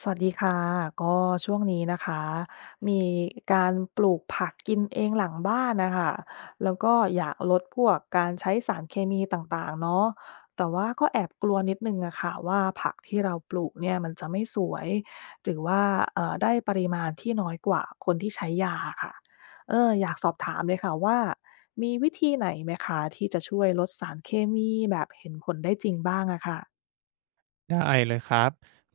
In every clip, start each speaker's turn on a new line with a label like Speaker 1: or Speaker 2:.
Speaker 1: สวัสดีค่ะก็ช่วงนี้นะคะมีการปลูกผักกินเองหลังบ้านนะคะแล้วก็อยากลดพวกการใช้สารเคมีต่างๆเนาะแต่ว่าก็แอบกลัวนิดนึงอะค่ะว่าผักที่เราปลูกเนี่ยมันจะไม่สวยหรือว่าได้ปริมาณที่น้อยกว่าคนที่ใช้ยาอค่ะอยากสอบถามเลยค่ะว่ามีวิธีไหนไหมคะที่จะช่วยลดสารเคมีแบบเห็นผลได้จริงบ้างอะค่ะ
Speaker 2: ได้เลยครับ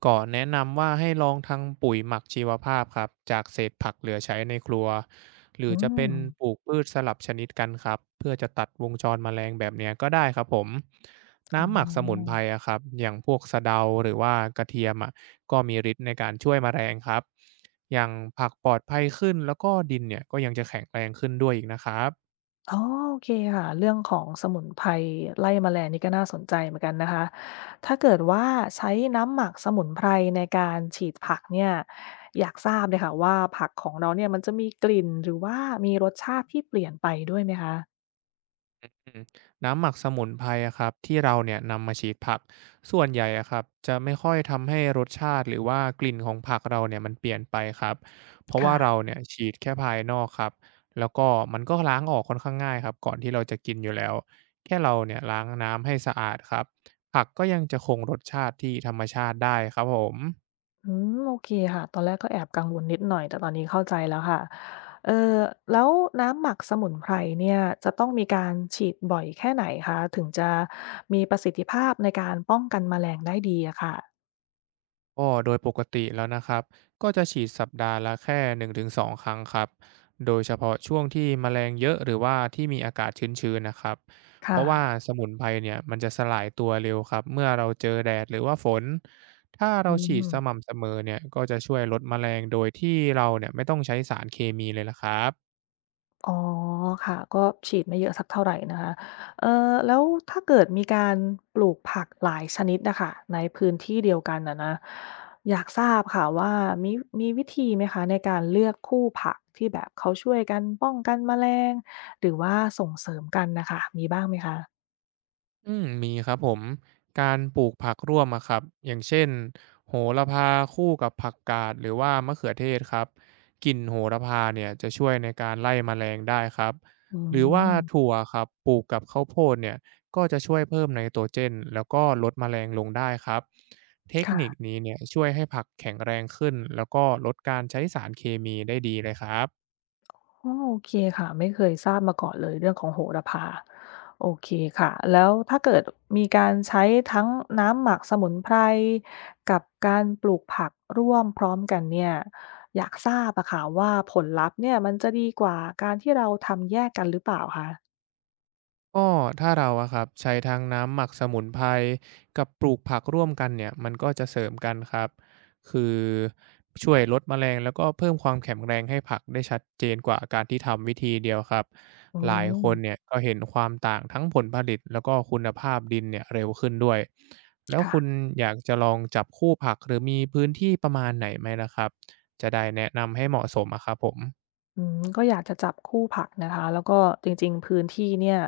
Speaker 2: ก่อนแนะนำว่าให้ลองทำปุ๋ยหมักชีวภาพครับจากเศษผักเหลือใช้ในครัวหรือ
Speaker 1: อื
Speaker 2: จะเป็
Speaker 1: ม
Speaker 2: นปลูกพืชสลับชนิดกันครับเพื่อจะตัดวงจรแมลงแบบเนี้ยก็ได้ครับผม
Speaker 1: อ๋อ
Speaker 2: น้ำหมักสมุนไพรอะครับอย่างพวกสะเดาหรือว่ากระเทียมอะก็มีฤทธิ์ในการช่วยแมลงครับอย่างผักปลอดภัยขึ้นแล้วก็ดินเนี่ยก็ยังจะแข็งแรงขึ้นด้วยอีกนะครับ
Speaker 1: อ๋อโอเคค่ะเรื่องของสมุนไพรไล่แมลงนี่ก็น่าสนใจเหมือนกันนะคะ ถ้าเกิดว่าใช้น้ำหมักสมุนไพรในการฉีดผักเนี่ย อยากทราบเลยค่ะว่าผักของเราเนี่ยมันจะมีกลิ่นหรือว่ามีรสชาติที่เปลี่ยนไปด้วยไหมคะ
Speaker 2: อืมน้ำหมักสมุนไพรอะครับที่เราเนี่ยนำมาฉีดผักส่วนใหญ่อะครับจะไม่ค่อยทำให้รสชาติหรือว่ากลิ่นของผักเราเนี่ยมันเปลี่ยนไปครับเพราะว่าเรา
Speaker 1: ค่ะ
Speaker 2: เนี่ยฉีดแค่ภายนอกครับแล้วก็มันก็ล้างออกค่อนข้างง่ายครับก่อนที่เราจะกินอยู่แล้วแค่เราเนี่ยล้างน้ำให้สะอาดครับผักก็ยังจะคงรสชาติที่ธรรมชาติได้ครับผม
Speaker 1: โอเคค่ะตอนแรกก็แอบกังวลนิดหน่อยแต่ตอนนี้เข้าใจแล้วค่ะเออแล้วน้ำหมักสมุนไพรเนี่ยจะต้องมีการฉีดบ่อยแค่ไหนคะถึงจะมีประสิทธิภาพในการป้องกันแมลงได้ดีอะค่ะ
Speaker 2: ก็โดยปกติแล้วนะครับ ก็จะฉีดสัปดาห์ละแค่1-2ครั้งครับ โดยเฉพาะช่วงที่แมลงเยอะหรือว่าที่มีอากาศชื้นๆนะครับ
Speaker 1: ค
Speaker 2: เพราะว่า
Speaker 1: ่ะ
Speaker 2: สมุนไพรเนี่ยมันจะสลายตัวเร็วครับ เมื่อเราเจอแดดหรือว่าฝน ถ้าเรา
Speaker 1: อื
Speaker 2: ฉีดส
Speaker 1: ม
Speaker 2: ม่ำเสมอเนี่ยก็จะช่วยลดแมลงโดยที่เราเนี่ยไม่ต้องใช้สารเคมีเลยละครับ
Speaker 1: อ๋อค่ะ ก็ฉีดไม่เยอะสักเท่าไรนะคะเอ่แล้วถ้าเกิดมีการปลูกผักหลายชนิดน่ะค่ะในพื้นที่เดียวกันน่ะนะอยากทราบค่ะว่ามีวิธีไหมคะในการเลือกคู่ผักที่แบบเขาช่วยกันป้องกันแมลงหรือว่าส่งเสริมกันน่ะค่ะมีบ้างไหมคะ
Speaker 2: อืมมีครับผมการปลูกผักร่วมอะครับอย่างเช่นโหระพาคู่กับผักกาดหรือว่ามะเขือเทศครับกลิ่นโหระพาเนี่ยจะช่วยในการไล่แมลงได้ครับ
Speaker 1: อื
Speaker 2: หรือว่า
Speaker 1: ม
Speaker 2: ถั่วครับปลูกกับข้าวโพดเนี่ยก็จะช่วยเพิ่มไนโตรเจนแล้วก็ลดแมลงลงได้ครับเทคนิค
Speaker 1: ค่ะ
Speaker 2: นี้เนี่ยช่วยให้ผักแข็งแรงขึ้นแล้วก็ลดการใช้สารเคมีได้ดีเลยครับ
Speaker 1: อ๋อโอเคค่ะไม่เคยทราบมาก่อนเลยเรื่องของโหระพาโอเคค่ะแล้วถ้าเกิดมีการใช้ทั้งน้ำหมักสมุนไพรกับการปลูกผักร่วมพร้อมกันเนี่ยอยากทราบอะค่ะว่าผลลัพธ์เนี่ยมันจะดีกว่าการที่เราทำแยกกันหรือเปล่าคะ
Speaker 2: ก็ถ้าเราอะครับใช้ทั้งน้ำหมักสมุนไพรกับปลูกผักร่วมกันเนี่ยมันก็จะเสริมกันครับคือช่วยลดแมลงแล้วก็เพิ่มความแข็งแรงให้ผักได้ชัดเจนกว่าการที่ทำวิธีเดียวครับ
Speaker 1: อื
Speaker 2: หลายค
Speaker 1: ม
Speaker 2: นเนี่ยก็เห็นความต่างทั้งผลผลิตแล้วก็คุณภาพดินเนี่ยเร็วขึ้นด้วยแล้วคุณ
Speaker 1: ค่ะ
Speaker 2: อยากจะลองจับคู่ผักหรือมีพื้นที่ประมาณไหนไหมล่ะครับจะได้แนะนำให้เหมาะสมอะครับผม
Speaker 1: อืมก็อยากจะจับคู่ผักนะคะแล้วก็จริงๆพื้นที่เนี่ย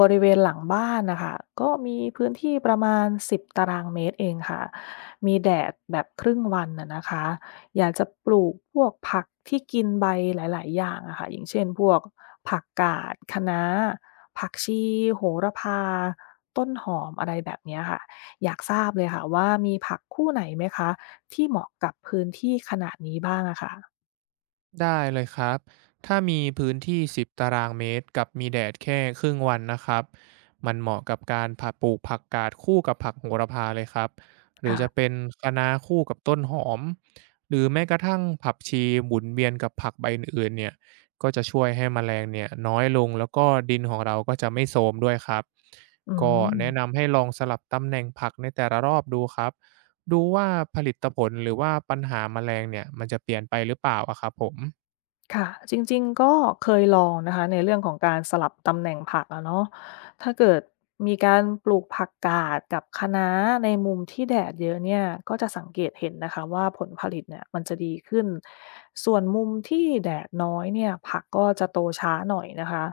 Speaker 1: บริเวณหลังบ้านน่ะค่ะก็มีพื้นที่ประมาณ10 ตารางเมตรเองค่ะมีแดดแบบครึ่งวันอะนะคะอยากจะปลูกพวกผักที่กินใบหลายๆอย่างอะค่ะอย่างเช่นพวกผักกาดคะน้าผักชีโหระพาต้นหอมอะไรแบบเนี้ยค่ะอยากทราบเลยค่ะว่ามีผักคู่ไหนไหมคะที่เหมาะกับพื้นที่ขนาดนี้บ้างอะค่ะ
Speaker 2: ได้เลยครับ ถ้ามีพื้นที่10ตารางเมตรกับมีแดดแค่ครึ่งวันนะครับมันเหมาะกับการผักปลูกผักกาดคู่กับผักโหระพาเลยครับหรือจะ
Speaker 1: ค่ะ
Speaker 2: เป็นคะน้าคู่กับต้นหอมหรือแม้กระทั่งผักชีหมุนเวียนกับผักใบอื่นๆเนี่ยก็จะช่วยให้แมลงเนี่ยน้อยลงแล้วก็ดินของเราก็จะไม่โทรมด้วยครับ
Speaker 1: อื
Speaker 2: ก็
Speaker 1: ม
Speaker 2: แนะนำให้ลองสลับตำแหน่งผักในแต่ละรอบดูครับดูว่าผลิตผลหรือว่าปัญหาแมลงเนี่ยมันจะเปลี่ยนไปหรือเปล่าอะครับผม
Speaker 1: ค่ะจริงๆก็เคยลองนะคะในเรื่องของการสลับตำแหน่งผักอะเนาะถ้าเกิดมีการปลูกผักกาดกับคะน้าในมุมที่แดดเยอะเนี่ยก็จะสังเกตเห็นนะคะว่าผลผลิตเนี่ยมันจะดีขึ้นส่วนมุมที่แดดน้อยเนี่ยผักก็จะโตช้าหน่อยนะคะ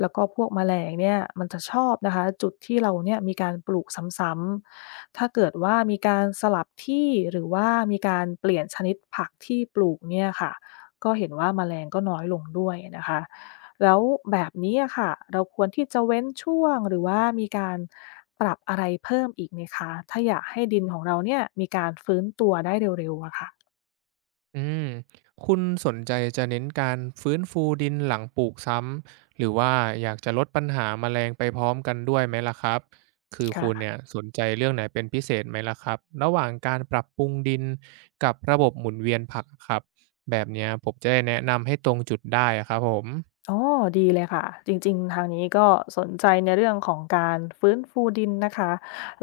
Speaker 1: แล้วก็พวกแมลงเนี่ยมันจะชอบนะคะจุดที่เราเนี่ยมีการปลูกซ้ำๆถ้าเกิดว่ามีการสลับที่หรือว่ามีการเปลี่ยนชนิดผักที่ปลูกเนี่ยค่ะ ก็เห็นว่าแมลงก็น้อยลงด้วยนะคะ แล้วแบบนี้อะค่ะ เราควรที่จะเว้นช่วงหรือว่ามีการปรับอะไรเพิ่มอีกไหมคะ ถ้าอยากให้ดินของเราเนี่ยมีการฟื้นตัวได้เร็วๆอะค่ะ
Speaker 2: อืมคุณสนใจจะเน้นการฟื้นฟูดินหลังปลูกซ้ำหรือว่าอยากจะลดปัญหาแมลงไปพร้อมกันด้วยไหมล่ะครับคือคุณ
Speaker 1: ะ
Speaker 2: เนี่ยสนใจเรื่องไหนเป็นพิเศษไหมล่ะครับระหว่างการปรับปรุงดินกับระบบหมุนเวียนผักครับแบบเนี้ยผมจะได้แนะนำให้ตรงจุดได้อะครับผม
Speaker 1: อ๋อดีเลยค่ะ จริงๆ ทางนี้ก็สนใจในเรื่องของการฟื้นฟูดินนะคะ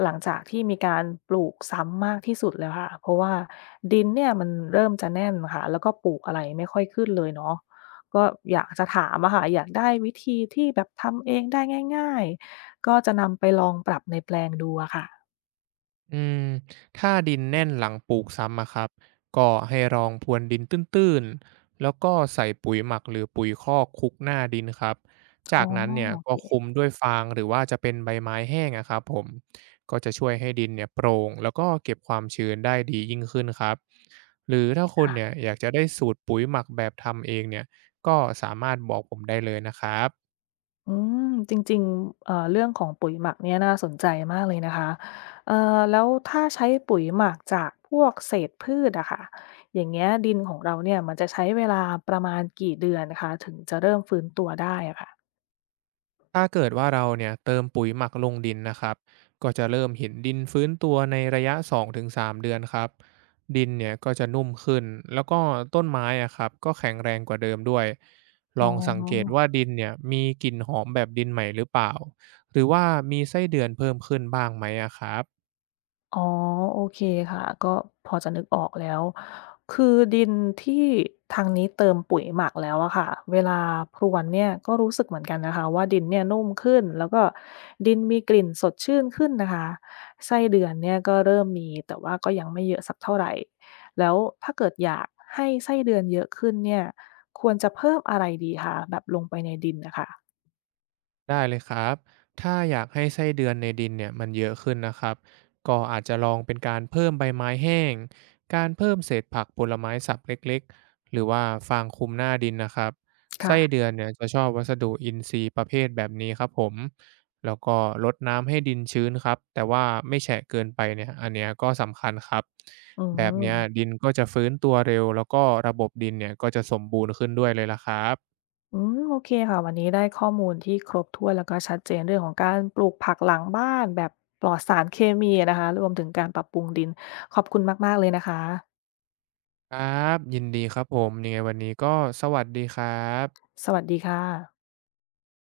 Speaker 1: หลังจากที่มีการปลูกซ้ำมากที่สุดแล้วค่ะ เพราะว่าดินเนี่ยมันเริ่มจะแน่นค่ะแล้วก็ปลูกอะไรไม่ค่อยขึ้นเลยเนาะก็อยากจะถามอะค่ะอยากได้วิธีที่แบบทำเองได้ง่ายๆ ก็จะนำไปลองปรับในแปลงดูอะค่ะ
Speaker 2: อืมถ้าดินแน่นหลังปลูกซ้ำอะครับก็ให้รองพรวนดินตื้นๆแล้วก็ใส่ปุ๋ยหมักหรือปุ๋ยคอกคลุกหน้าดินครับจา
Speaker 1: อ๋อ
Speaker 2: กนั้นเนี่ย
Speaker 1: โอ
Speaker 2: ก็
Speaker 1: เค
Speaker 2: คลุมด้วยฟางหรือว่าจะเป็นใบไม้แห้งอะครับผมก็จะช่วยให้ดินเนี่ยโปร่งแล้วก็เก็บความชื้นได้ดียิ่งขึ้นครับหรือถ้าคุณ
Speaker 1: ค่ะ
Speaker 2: เนี่ยอยากจะได้สูตรปุ๋ยหมักแบบทำเองเนี่ยก็สามารถบอกผมได้เลยนะครับ
Speaker 1: อืมจริงๆเรื่องของปุ๋ยหมักเนี่ยน่าสนใจมากเลยนะคะเอ่อแล้วถ้าใช้ปุ๋ยหมักจากพวกเศษพืชอะค่ะอย่างเงี้ยดินของเราเนี่ยมันจะใช้เวลาประมาณกี่เดือนคะถึงจะเริ่มฟื้นตัวได้อะค่ะ
Speaker 2: ถ้าเกิดว่าเราเนี่ยเติมปุ๋ยหมักลงดินนะครับก็จะเริ่มเห็นดินฟื้นตัวในระยะ2-3เดือนครับดินเนี่ยก็จะนุ่มขึ้นแล้วก็ต้นไม้อะครับก็แข็งแรงกว่าเดิมด้วยล
Speaker 1: อ๋
Speaker 2: องสังเกต
Speaker 1: อ
Speaker 2: ว่าดินเนี่ยมีกลิ่นหอมแบบดินใหม่หรือเปล่าหรือว่ามีไส้เดือนเพิ่มขึ้นบ้างไหมอะครับ
Speaker 1: อ๋อโอเคค่ะก็พอจะนึกออกแล้วคือดินที่ทางนี้เติมปุ๋ยหมักแล้วอะค่ะเวลาพรวนเนี่ยก็รู้สึกเหมือนกันนะคะว่าดินเนี่ยนุ่มขึ้นแล้วก็ดินมีกลิ่นสดชื่นขึ้นนะคะไส้เดือนเนี่ยก็เริ่มมีแต่ว่าก็ยังไม่เยอะสักเท่าไหร่แล้วถ้าเกิดอยากให้ไส้เดือนเยอะขึ้นเนี่ยควรจะเพิ่มอะไรดีคะแบบลงไปในดินนะคะ
Speaker 2: ได้เลยครับ ถ้าอยากให้ไส้เดือนในดินเนี่ยมันเยอะขึ้นนะครับ ก็อาจจะลองเป็นการเพิ่มใบไม้แห้งการเพิ่มเศษผักผลไม้สับเล็กๆหรือว่าฟางคลุมหน้าดินนะครับ ไส้
Speaker 1: ค่ะ
Speaker 2: เดือนเนี่ยจะชอบวัสดุอินทรีย์ประเภทแบบนี้ครับผม แล้วก็รดน้ำให้ดินชื้นครับ แต่ว่าไม่แฉะเกินไปเนี่ย อันเนี้ยก็สำคัญครับ
Speaker 1: อื
Speaker 2: แบบเนี้ย
Speaker 1: ม
Speaker 2: ดินก็จะฟื้นตัวเร็วแล้วก็ระบบดินเนี่ยก็จะสมบูรณ์ขึ้นด้วยเลยละครับ
Speaker 1: อืมโอเคค่ะวันนี้ได้ข้อมูลที่ครบถ้วนแล้วก็ชัดเจนเรื่องของการปลูกผักหลังบ้านแบบปลอดสารเคมีนะคะรวมถึงการปรับปรุงดินขอบคุณมากๆเลยนะคะ
Speaker 2: ครับยินดีครับผมยังไงวันนี้ก็สวัสดีครับ
Speaker 1: สวัสดีค่ะ